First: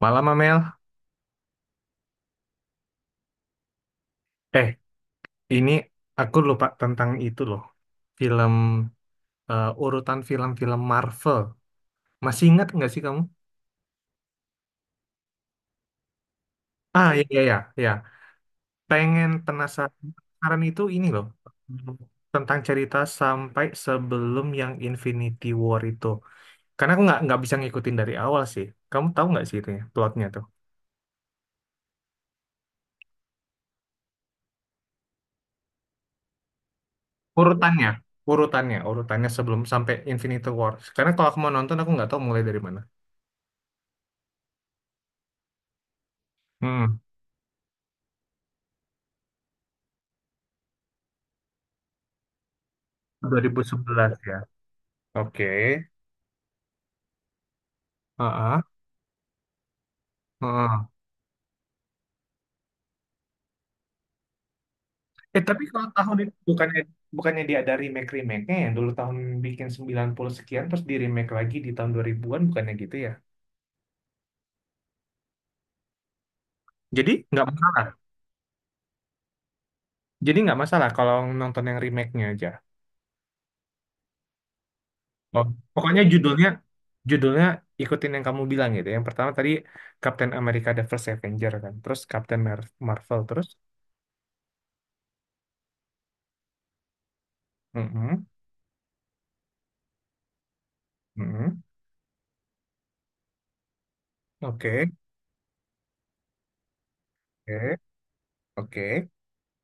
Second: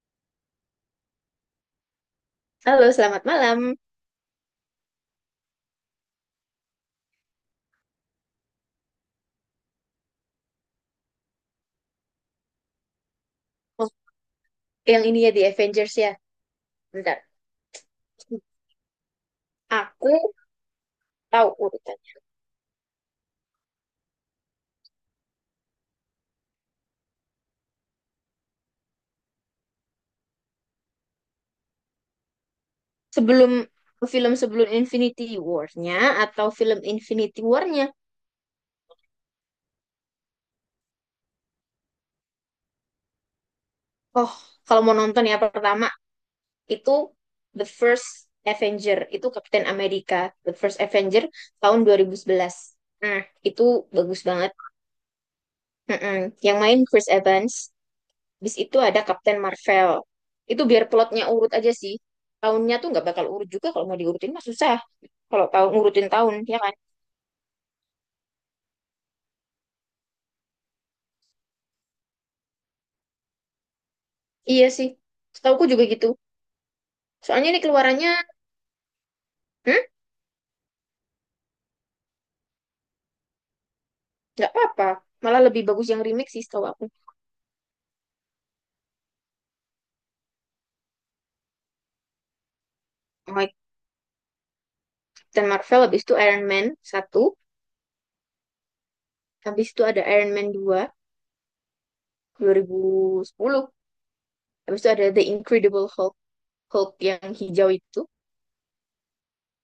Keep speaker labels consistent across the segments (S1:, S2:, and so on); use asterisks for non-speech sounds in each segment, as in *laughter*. S1: Malam, Amel.
S2: Halo, selamat malam.
S1: Eh, ini aku lupa tentang itu loh. Film, urutan film-film Marvel. Masih ingat nggak sih kamu?
S2: Oh, yang ini ya di Avengers ya.
S1: Ah,
S2: Bentar.
S1: iya, iya, iya. Iya. Pengen penasaran.
S2: Aku
S1: Penasaran itu ini loh.
S2: tahu urutannya.
S1: Tentang cerita sampai sebelum yang Infinity War itu. Karena aku nggak bisa ngikutin dari awal sih. Kamu tahu nggak sih itunya, plotnya tuh?
S2: Sebelum film, sebelum Infinity War-nya, atau film Infinity
S1: Urutannya.
S2: War-nya?
S1: Urutannya, urutannya sebelum sampai Infinity War. Karena kalau aku mau nonton, aku nggak tahu mulai dari mana.
S2: Oh, kalau mau nonton ya pertama itu
S1: Hmm,
S2: The First Avenger, itu Kapten Amerika The First Avenger tahun 2011. Nah, itu
S1: 2011
S2: bagus
S1: ya.
S2: banget.
S1: Oke.
S2: Mm-mm. Yang main Chris Evans, bis
S1: Heeh,
S2: itu ada Kapten Marvel. Itu biar
S1: heeh.
S2: plotnya urut aja sih. Tahunnya tuh nggak bakal urut juga, kalau mau diurutin mah susah.
S1: Eh
S2: Kalau
S1: tapi
S2: tahu
S1: kalau
S2: ngurutin
S1: tahun itu
S2: tahun, ya kan?
S1: bukannya bukannya dia ada remake remake-nya ya dulu tahun bikin 90 sekian terus di remake lagi di tahun 2000-an bukannya gitu ya.
S2: Iya sih, setauku juga gitu.
S1: Jadi nggak
S2: Soalnya ini
S1: masalah.
S2: keluarannya, hmm,
S1: Jadi nggak masalah kalau nonton yang remake-nya aja.
S2: nggak apa-apa. Malah
S1: Oh,
S2: lebih bagus yang
S1: pokoknya
S2: remake sih,
S1: judulnya
S2: setahu aku.
S1: judulnya ikutin yang kamu bilang gitu. Yang pertama tadi Captain America The First Avenger kan. Terus Captain Marvel terus.
S2: Mike dan Marvel, habis itu Iron Man satu,
S1: Mm-mm,
S2: habis itu ada Iron Man dua
S1: mm-mm.
S2: 2010. Habis
S1: Oke,
S2: itu ada The Incredible Hulk, Hulk yang hijau
S1: oke,
S2: itu,
S1: oke.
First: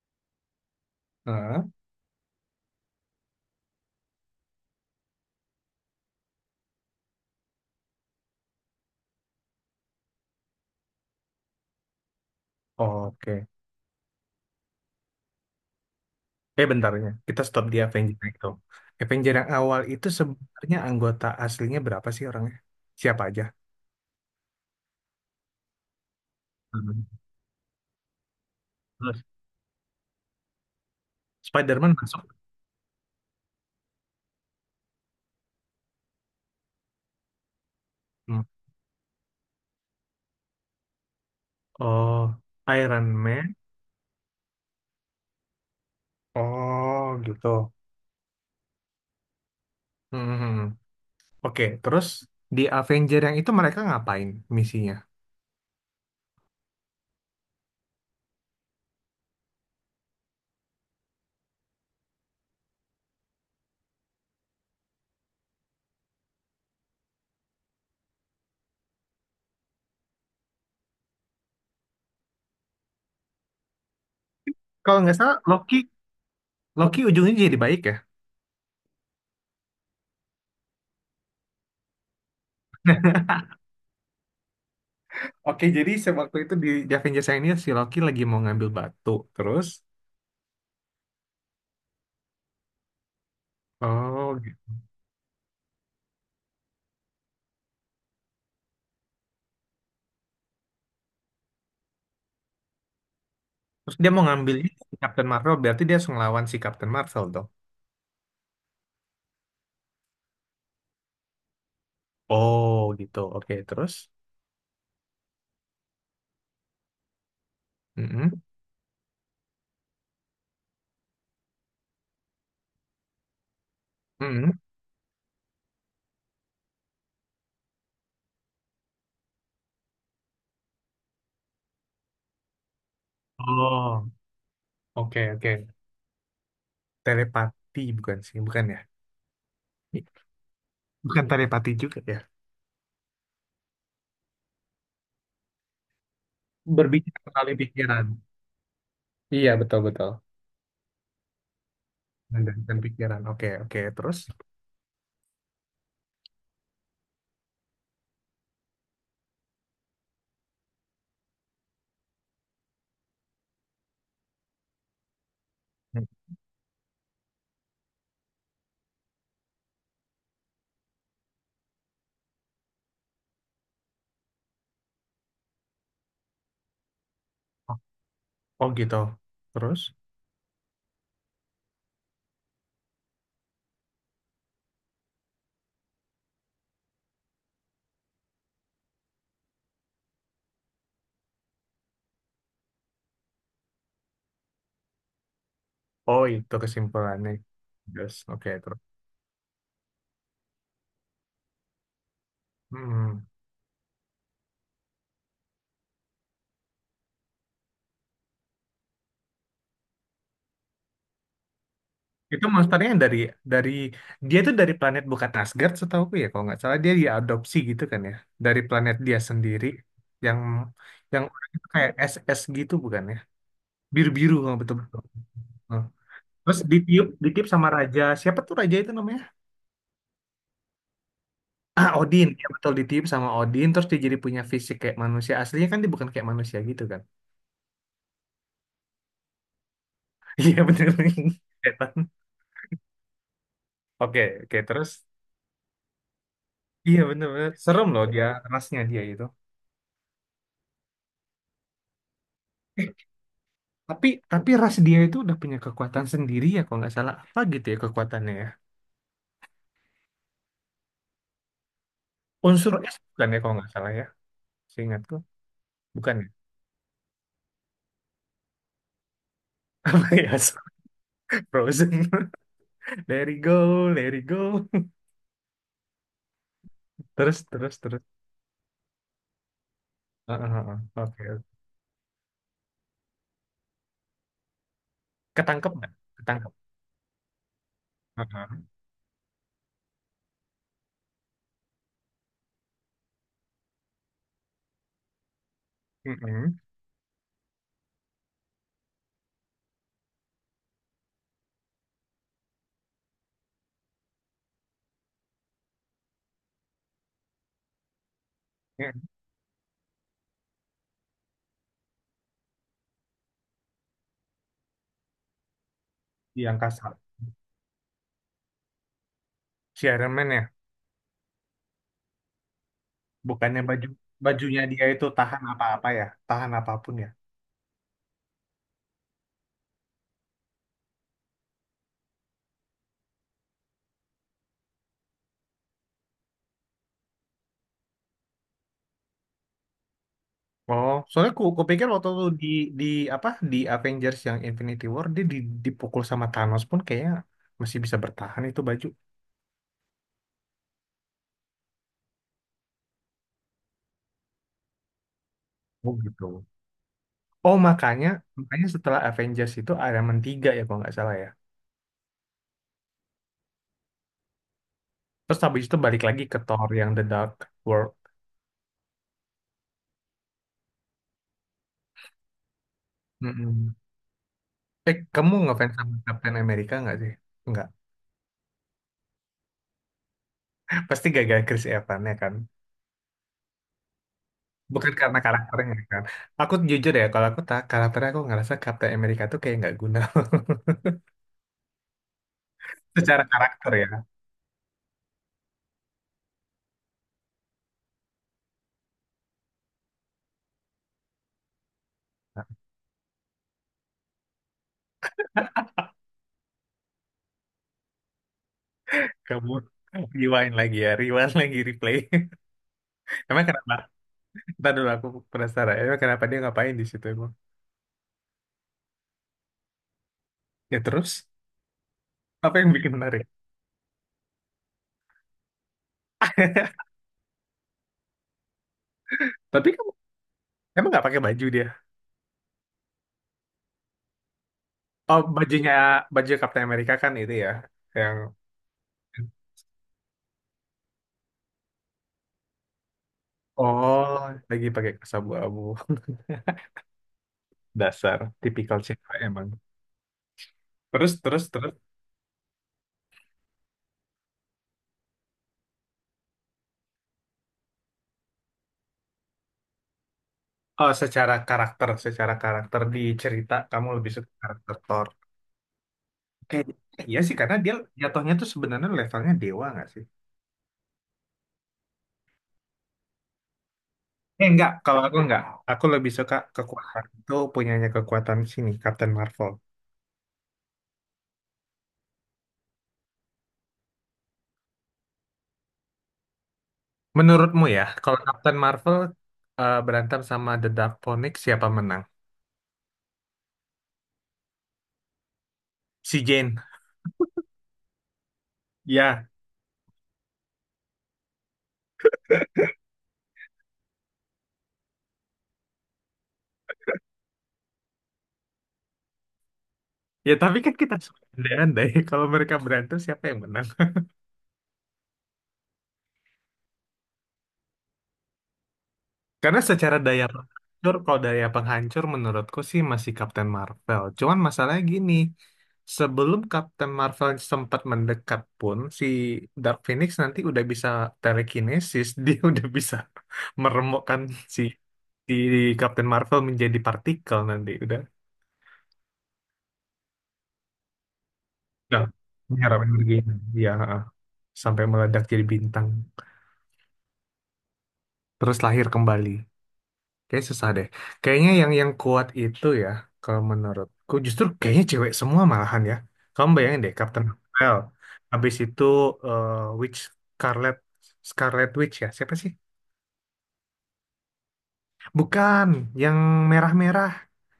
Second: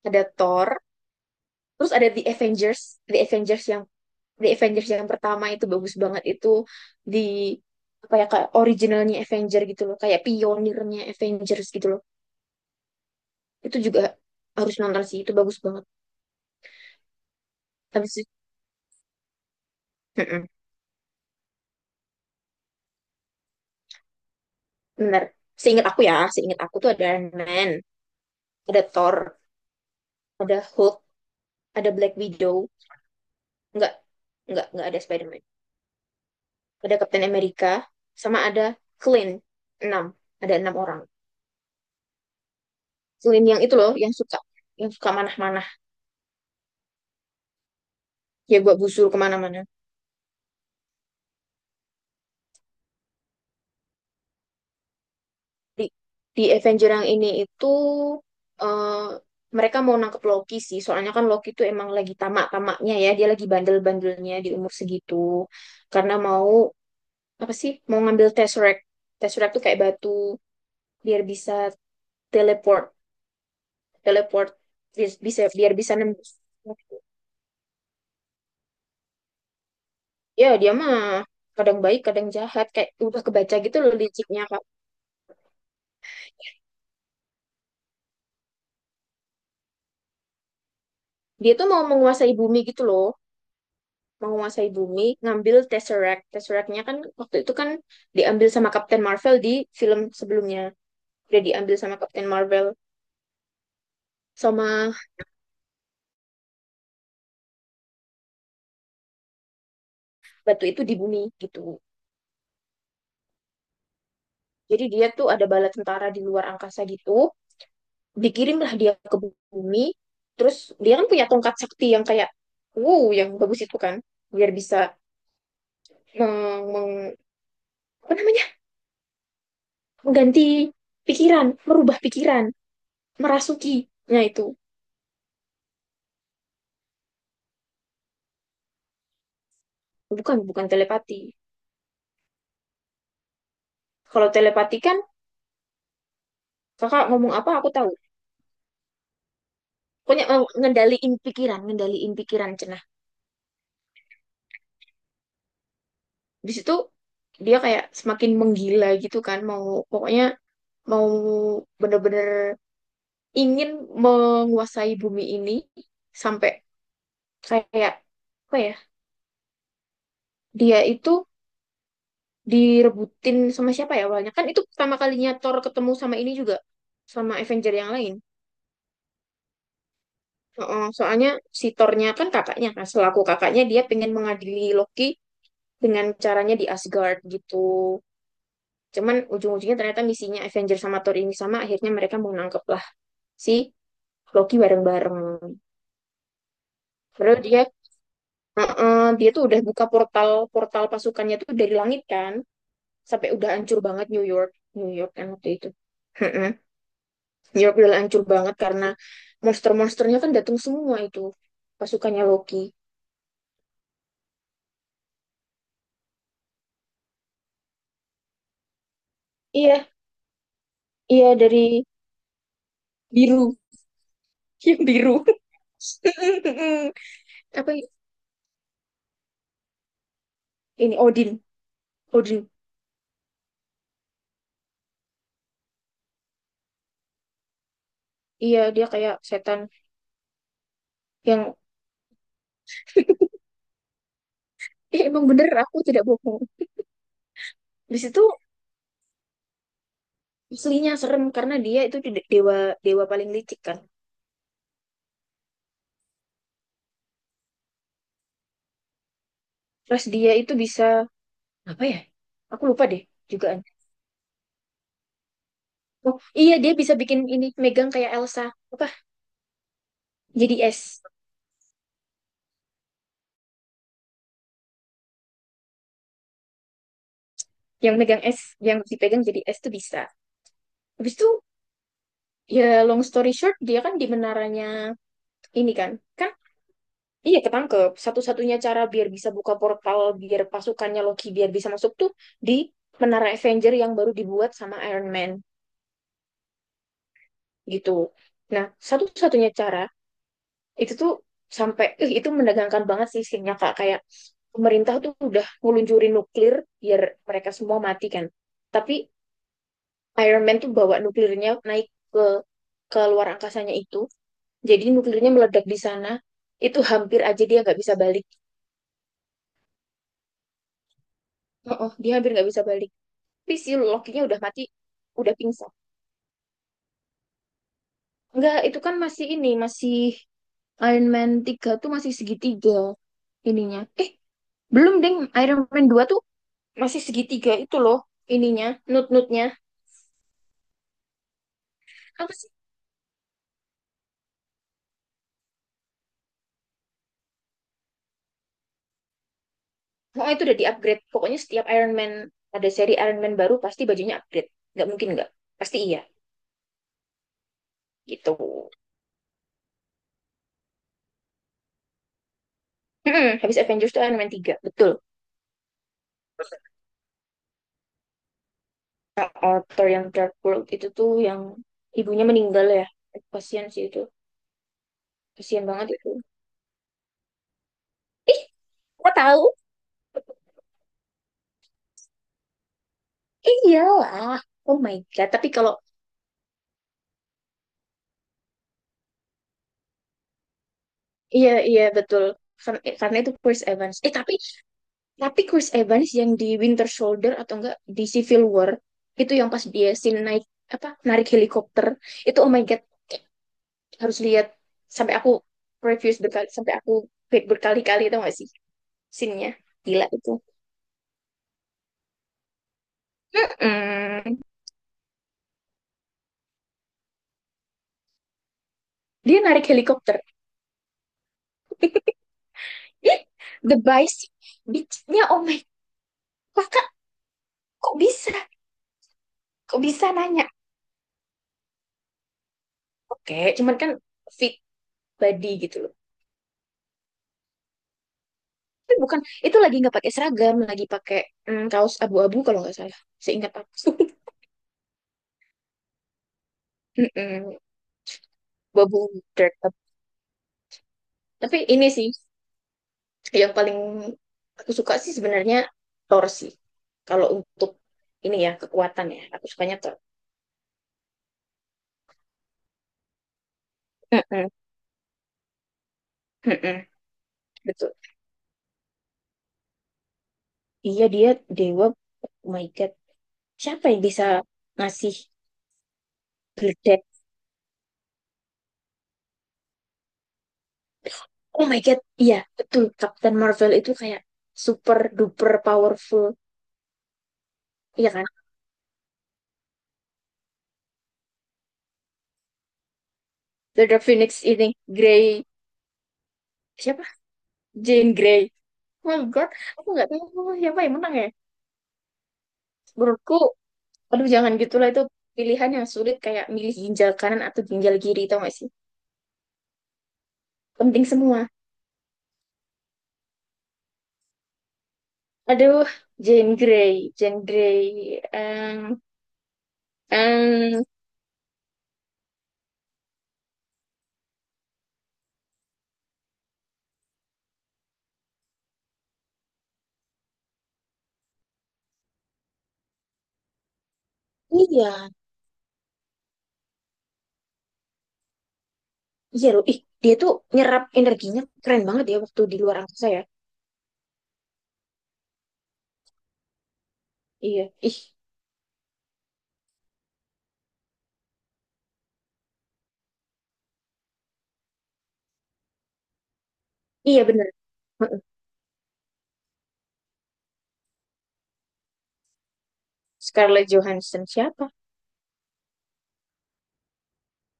S2: ada Thor,
S1: Heeh,
S2: terus ada The Avengers. The Avengers yang The Avengers yang pertama itu bagus banget, itu di apa ya, kayak originalnya Avenger gitu loh, kayak pionirnya Avengers gitu loh.
S1: oke.
S2: Itu juga harus nonton sih, itu bagus banget.
S1: Bentarnya, kita stop di
S2: Habis
S1: Avenger
S2: itu
S1: yang itu. Avenger yang awal itu
S2: mm-mm,
S1: sebenarnya anggota aslinya berapa sih orangnya? Siapa aja?
S2: bener, seingat aku tuh
S1: Hmm.
S2: ada Iron Man, ada Thor,
S1: Terus
S2: ada Hulk, ada
S1: Spider-Man
S2: Black
S1: masuk.
S2: Widow, nggak nggak ada Spider-Man, ada Captain America, sama
S1: Hmm.
S2: ada Clint. enam ada enam orang.
S1: Oh, Iron
S2: Clint
S1: Man.
S2: yang itu loh, yang suka manah-manah,
S1: Oh, gitu.
S2: ya gua busur kemana-mana.
S1: Hmm. Oke, terus di Avenger yang itu mereka ngapain misinya?
S2: Di, di Avenger yang ini itu eh, mereka mau nangkep Loki sih. Soalnya kan Loki itu emang lagi tamak-tamaknya ya. Dia lagi bandel-bandelnya di umur segitu. Karena mau apa sih? Mau ngambil Tesseract. Tesseract tuh kayak batu biar bisa teleport, teleport
S1: Kalau
S2: biar-
S1: nggak salah,
S2: bisa biar
S1: Loki,
S2: bisa nembus.
S1: Loki ujungnya jadi baik ya.
S2: Ya, dia mah kadang baik, kadang jahat, kayak udah kebaca gitu loh liciknya, Kak.
S1: Oke, jadi sewaktu itu di Avengers yang ini si Loki lagi mau ngambil batu, terus,
S2: Dia tuh mau menguasai bumi gitu loh.
S1: oh, gitu.
S2: Menguasai bumi, ngambil Tesseract. Tesseract-nya kan waktu itu kan diambil sama Captain Marvel di film sebelumnya. Udah diambil sama Captain Marvel,
S1: Terus dia mau ngambil ini,
S2: sama
S1: Captain Marvel, berarti dia harus ngelawan si Captain Marvel dong.
S2: batu itu di bumi gitu.
S1: Oh gitu. Oke, terus?
S2: Jadi dia tuh ada bala tentara di luar angkasa gitu.
S1: Mm-mm,
S2: Dikirimlah dia ke bumi. Terus dia kan punya tongkat sakti yang kayak wow, yang bagus itu kan, biar
S1: mm-mm.
S2: bisa meng, meng- apa namanya, mengganti pikiran, merubah pikiran, merasuki.
S1: Oh,
S2: Nah, itu
S1: oke oke. Telepati bukan sih, bukan ya?
S2: bukan bukan telepati.
S1: Bukan telepati juga ya.
S2: Kalau telepati kan kakak
S1: Berbicara
S2: ngomong apa
S1: melalui
S2: aku tahu.
S1: pikiran. Iya betul betul.
S2: Pokoknya ngendaliin pikiran, ngendaliin pikiran,
S1: Menggantikan
S2: cenah.
S1: pikiran. Oke oke. Terus?
S2: Di situ dia kayak semakin menggila gitu kan, mau, pokoknya mau bener-bener ingin menguasai bumi ini,
S1: Mm.
S2: sampai kayak apa ya, dia itu direbutin sama siapa ya, awalnya kan itu pertama kalinya Thor ketemu sama ini juga, sama Avenger
S1: Oh,
S2: yang lain.
S1: oh gitu. Terus?
S2: Heeh, soalnya si Thor-nya kan kakaknya, kan selaku kakaknya dia pengen mengadili Loki dengan caranya di Asgard gitu. Cuman ujung-ujungnya ternyata misinya Avengers sama Thor ini sama, akhirnya mereka mau nangkep lah si Loki bareng-bareng.
S1: Oh itu kesimpulannya.
S2: Padahal dia,
S1: Terus. Oke terus.
S2: heeh, dia tuh udah buka portal, portal pasukannya tuh dari langit kan,
S1: Hmm.
S2: sampai udah hancur banget New York, New York kan waktu itu. Heeh. New York udah hancur banget karena monster-monsternya kan datang semua itu, pasukannya
S1: Itu
S2: Loki.
S1: monsternya yang dari dia tuh dari planet bukan Asgard setahuku ya kalau nggak salah dia diadopsi gitu kan ya dari planet dia sendiri
S2: Iya,
S1: yang
S2: iya
S1: orang
S2: dari
S1: itu kayak SS gitu bukan ya
S2: biru,
S1: biru-biru nggak
S2: *laughs* yang
S1: betul-betul.
S2: biru.
S1: Nah, terus
S2: *laughs*
S1: ditiup ditiup sama
S2: Apa
S1: raja siapa tuh raja itu namanya? *clears throat*
S2: ini, Odin,
S1: Ah Odin ya
S2: Odin.
S1: betul ditiup sama Odin terus dia jadi punya fisik kayak manusia aslinya kan dia bukan kayak manusia gitu kan?
S2: Iya, dia kayak setan
S1: *laughs* Iya bener *laughs*
S2: yang,
S1: Setan. Oke oke terus
S2: ih, emang bener, aku tidak bohong.
S1: iya bener-bener serem
S2: Di
S1: loh
S2: situ
S1: dia rasnya dia itu.
S2: aslinya serem karena dia itu dewa,
S1: *laughs*
S2: dewa paling licik kan.
S1: Tapi ras dia itu udah punya kekuatan sendiri ya kalau nggak salah apa gitu ya kekuatannya ya.
S2: Terus dia itu bisa apa ya? Aku
S1: Unsur
S2: lupa
S1: es
S2: deh
S1: bukan ya kalau
S2: jugaan.
S1: nggak salah ya. Seingatku bukan
S2: Oh
S1: ya.
S2: iya, dia bisa bikin ini megang kayak Elsa apa?
S1: *laughs* Ya
S2: Jadi
S1: sorry,
S2: es.
S1: Frozen. *laughs* Let it go, let it go. *laughs* Terus terus
S2: Yang
S1: terus.
S2: megang es, yang dipegang jadi es tuh bisa.
S1: Ah, ah, ah.
S2: Habis
S1: Oke.
S2: itu ya, long story short, dia kan di menaranya
S1: Ketangkep
S2: ini kan.
S1: nggak?
S2: Kan
S1: Ketangkep.
S2: iya, ketangkep.
S1: Ah, ah.
S2: Satu-satunya cara biar bisa buka portal biar pasukannya Loki biar bisa masuk tuh di Menara Avenger yang baru dibuat sama Iron Man
S1: Mm-mm.
S2: gitu. Nah, satu-satunya cara itu tuh sampai, ih, itu menegangkan banget sih isinya, Kak. Kayak pemerintah tuh udah ngeluncurin nuklir biar mereka semua mati kan.
S1: Mm.
S2: Tapi Iron Man tuh bawa nuklirnya naik ke ke luar angkasanya itu. Jadi nuklirnya meledak di sana.
S1: Di
S2: Itu
S1: angkasa.
S2: hampir aja dia nggak bisa balik.
S1: Si Iron Man ya.
S2: Oh, oh, dia hampir nggak bisa balik. Tapi
S1: Bukannya
S2: si Loki-nya udah
S1: bajunya
S2: mati,
S1: dia itu
S2: udah
S1: tahan
S2: pingsan.
S1: apa-apa ya. Tahan apapun ya.
S2: Enggak, itu kan masih ini, masih Iron Man 3 tuh masih segitiga ininya. Eh, belum, Ding. Iron Man 2 tuh masih segitiga itu loh ininya, nut-nutnya.
S1: Oh, soalnya ku pikir waktu lu
S2: Apa sih?
S1: di apa di Avengers yang Infinity War dia dipukul sama Thanos pun kayaknya masih bisa bertahan itu baju.
S2: Oh, itu udah di-upgrade. Pokoknya setiap Iron Man, ada seri Iron Man baru, pasti bajunya upgrade. Nggak mungkin nggak. Pasti
S1: Oh
S2: iya.
S1: gitu. Oh makanya
S2: Gitu.
S1: makanya setelah Avengers itu Iron Man 3 ya kalau nggak salah ya.
S2: Habis Avengers tuh Iron Man tiga, betul.
S1: Terus habis itu balik lagi ke Thor yang The Dark World.
S2: Author yang Dark World itu tuh yang ibunya meninggal ya. Kasian
S1: Mm-mm.
S2: sih itu.
S1: Eh, kamu
S2: Kasian
S1: ngefans
S2: banget
S1: sama
S2: itu.
S1: Captain America nggak sih? Nggak.
S2: Kok tahu?
S1: Pasti gara-gara Chris Evans ya kan.
S2: Iyalah. Oh
S1: Bukan
S2: my
S1: karena
S2: God. Tapi kalau,
S1: karakternya kan. Aku jujur ya kalau aku tak karakternya aku ngerasa Captain America tuh kayak nggak guna
S2: iya, iya, betul. Karena,
S1: *laughs*
S2: karena
S1: secara
S2: itu Chris
S1: karakter
S2: Evans.
S1: ya.
S2: Tapi Chris Evans yang di Winter Soldier atau enggak di Civil War, itu yang pas dia scene naik apa, narik helikopter, itu oh my God, harus lihat. Sampai aku reviews berkali, sampai aku back berkali-kali, tau gak sih scene-nya
S1: Kamu
S2: gila itu.
S1: rewind lagi ya, rewind lagi, replay. *laughs* Emang kenapa?
S2: Mm-mm.
S1: Ntar dulu aku penasaran. Emang kenapa dia ngapain di situ emang?
S2: Dia narik helikopter.
S1: Ya terus, apa yang bikin menarik?
S2: Ih, the Vice beach-nya, oh my. Kakak
S1: *laughs*
S2: kok bisa
S1: Tapi
S2: kok
S1: kamu
S2: bisa nanya.
S1: emang nggak pakai baju dia?
S2: Oke, cuman kan fit
S1: Oh,
S2: body gitu loh.
S1: baju Captain America kan itu ya, yang
S2: Tapi bukan, itu lagi nggak pakai seragam, lagi pakai kaos abu-abu kalau nggak salah. Seingat aku.
S1: oh lagi pakai kaos abu-abu. *laughs*
S2: Mm-mm.
S1: Dasar, tipikal cewek
S2: Bubble
S1: emang.
S2: Dirt.
S1: Terus, terus,
S2: Tapi
S1: terus.
S2: ini sih yang paling aku suka sih sebenarnya, Thor sih. Kalau untuk ini ya, kekuatan ya, aku sukanya Thor.
S1: Oh, secara karakter di cerita kamu lebih suka
S2: Mm-mm,
S1: karakter Thor. Kayak,
S2: mm-mm,
S1: iya sih, karena dia
S2: betul.
S1: jatuhnya tuh sebenarnya levelnya dewa nggak sih?
S2: Iya, dia dewa. Oh my God. Siapa yang bisa
S1: Eh, enggak, kalau
S2: ngasih
S1: aku enggak. Aku lebih suka kekuatan
S2: gledek?
S1: itu punyanya kekuatan sini, Captain Marvel.
S2: Oh my God. Iya betul, Captain Marvel itu kayak super duper powerful.
S1: Menurutmu ya,
S2: Iya
S1: kalau
S2: kan?
S1: Captain Marvel berantem sama The Dark Phoenix, siapa menang?
S2: The Phoenix ini, Grey.
S1: Si Jane.
S2: Siapa? Jane Grey. Oh my
S1: Ya,
S2: God. Aku nggak tahu siapa yang menang ya. Menurutku, aduh, jangan gitulah, itu pilihan yang sulit, kayak milih ginjal kanan atau ginjal kiri, tau gak sih?
S1: ya tapi kan kita
S2: Penting
S1: suka
S2: semua.
S1: andai-andai *laughs* kalau mereka berantem siapa yang menang?
S2: Aduh, Jane Grey, Jane Grey. Em,
S1: Karena secara daya
S2: em,
S1: penghancur, kalau daya penghancur menurutku sih masih Captain Marvel. Cuman masalahnya gini, sebelum Captain Marvel sempat mendekat pun, si Dark Phoenix nanti udah bisa telekinesis, *laughs* dia udah bisa meremukkan si,
S2: iya,
S1: si Captain Marvel menjadi partikel nanti.
S2: iya loh. Ih, dia tuh nyerap energinya keren
S1: Udah
S2: banget ya, waktu di luar
S1: menyerap
S2: angkasa
S1: energi.
S2: ya.
S1: Ya, sampai meledak jadi bintang.
S2: Iya, ih,
S1: Terus lahir kembali. Kayak susah deh. Kayaknya yang kuat itu ya, kalau menurutku justru kayaknya cewek semua malahan ya. Kamu bayangin deh,
S2: iya
S1: Captain
S2: bener.
S1: Marvel.
S2: Heeh.
S1: Habis itu eh, Witch Scarlet Scarlet Witch ya. Siapa sih?
S2: Scarlett Johansson siapa?
S1: Bukan, yang merah-merah.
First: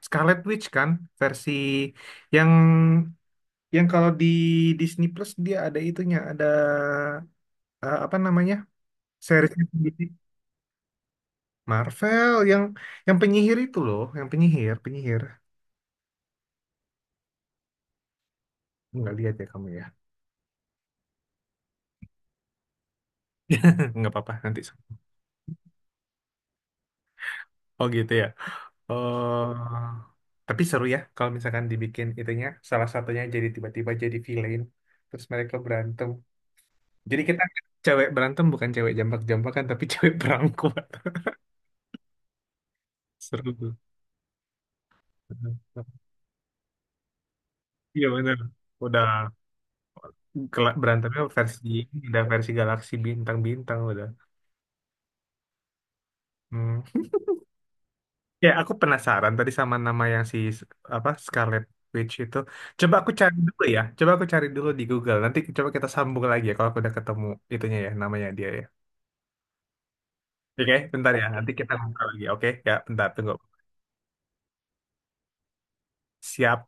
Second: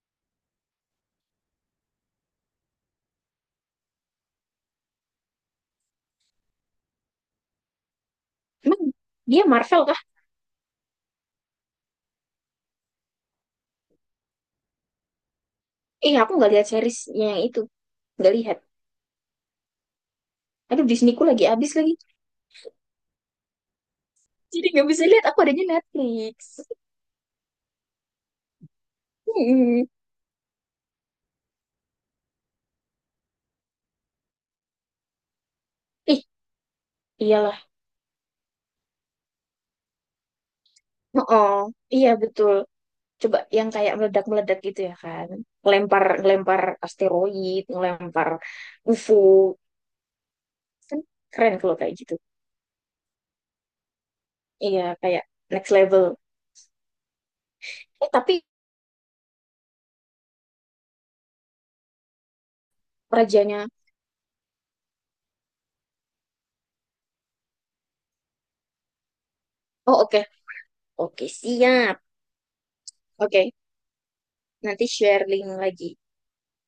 S1: Scarlet Witch kan versi yang yang kalau di Disney Plus dia ada itunya, ada apa namanya?
S2: Emang dia
S1: Seriesnya
S2: Marvel kah?
S1: sendiri. Marvel yang penyihir itu loh, yang penyihir, penyihir.
S2: Eh, aku nggak lihat series yang itu, nggak lihat.
S1: Nggak lihat ya kamu ya.
S2: Aduh, Disneyku lagi habis lagi.
S1: *laughs* Nggak apa-apa nanti.
S2: Jadi nggak bisa lihat. Aku adanya Netflix. *laughs*
S1: Oh gitu ya.
S2: Hmm.
S1: Oh, tapi seru ya kalau misalkan dibikin itunya salah satunya jadi tiba-tiba jadi villain terus mereka berantem.
S2: Ih,
S1: Jadi kita
S2: iya.
S1: cewek berantem bukan cewek jambak-jambakan tapi *laughs* cewek perangkuat.
S2: Oh, iya betul. Coba
S1: Seru
S2: yang
S1: tuh.
S2: kayak meledak-meledak gitu ya kan.
S1: *laughs*
S2: Lempar lempar asteroid,
S1: Iya
S2: ngelempar
S1: benar. Udah
S2: UFO. Kan
S1: berantemnya
S2: keren
S1: versi
S2: kalau kayak gitu.
S1: udah versi galaksi bintang-bintang udah.
S2: Iya, kayak next level.
S1: Hmm.
S2: Eh, tapi
S1: Ya, aku penasaran tadi sama nama yang si apa Scarlet Witch itu. Coba aku cari dulu
S2: rajanya.
S1: ya. Coba aku cari dulu di Google. Nanti coba kita sambung lagi ya kalau aku udah ketemu itunya ya namanya dia ya.
S2: Oh, oke.
S1: Oke, bentar ya.
S2: Oke,
S1: Nanti kita
S2: siap.
S1: ngobrol lagi. Oke, ya bentar tunggu.
S2: Oke, nanti share link lagi.
S1: Siap.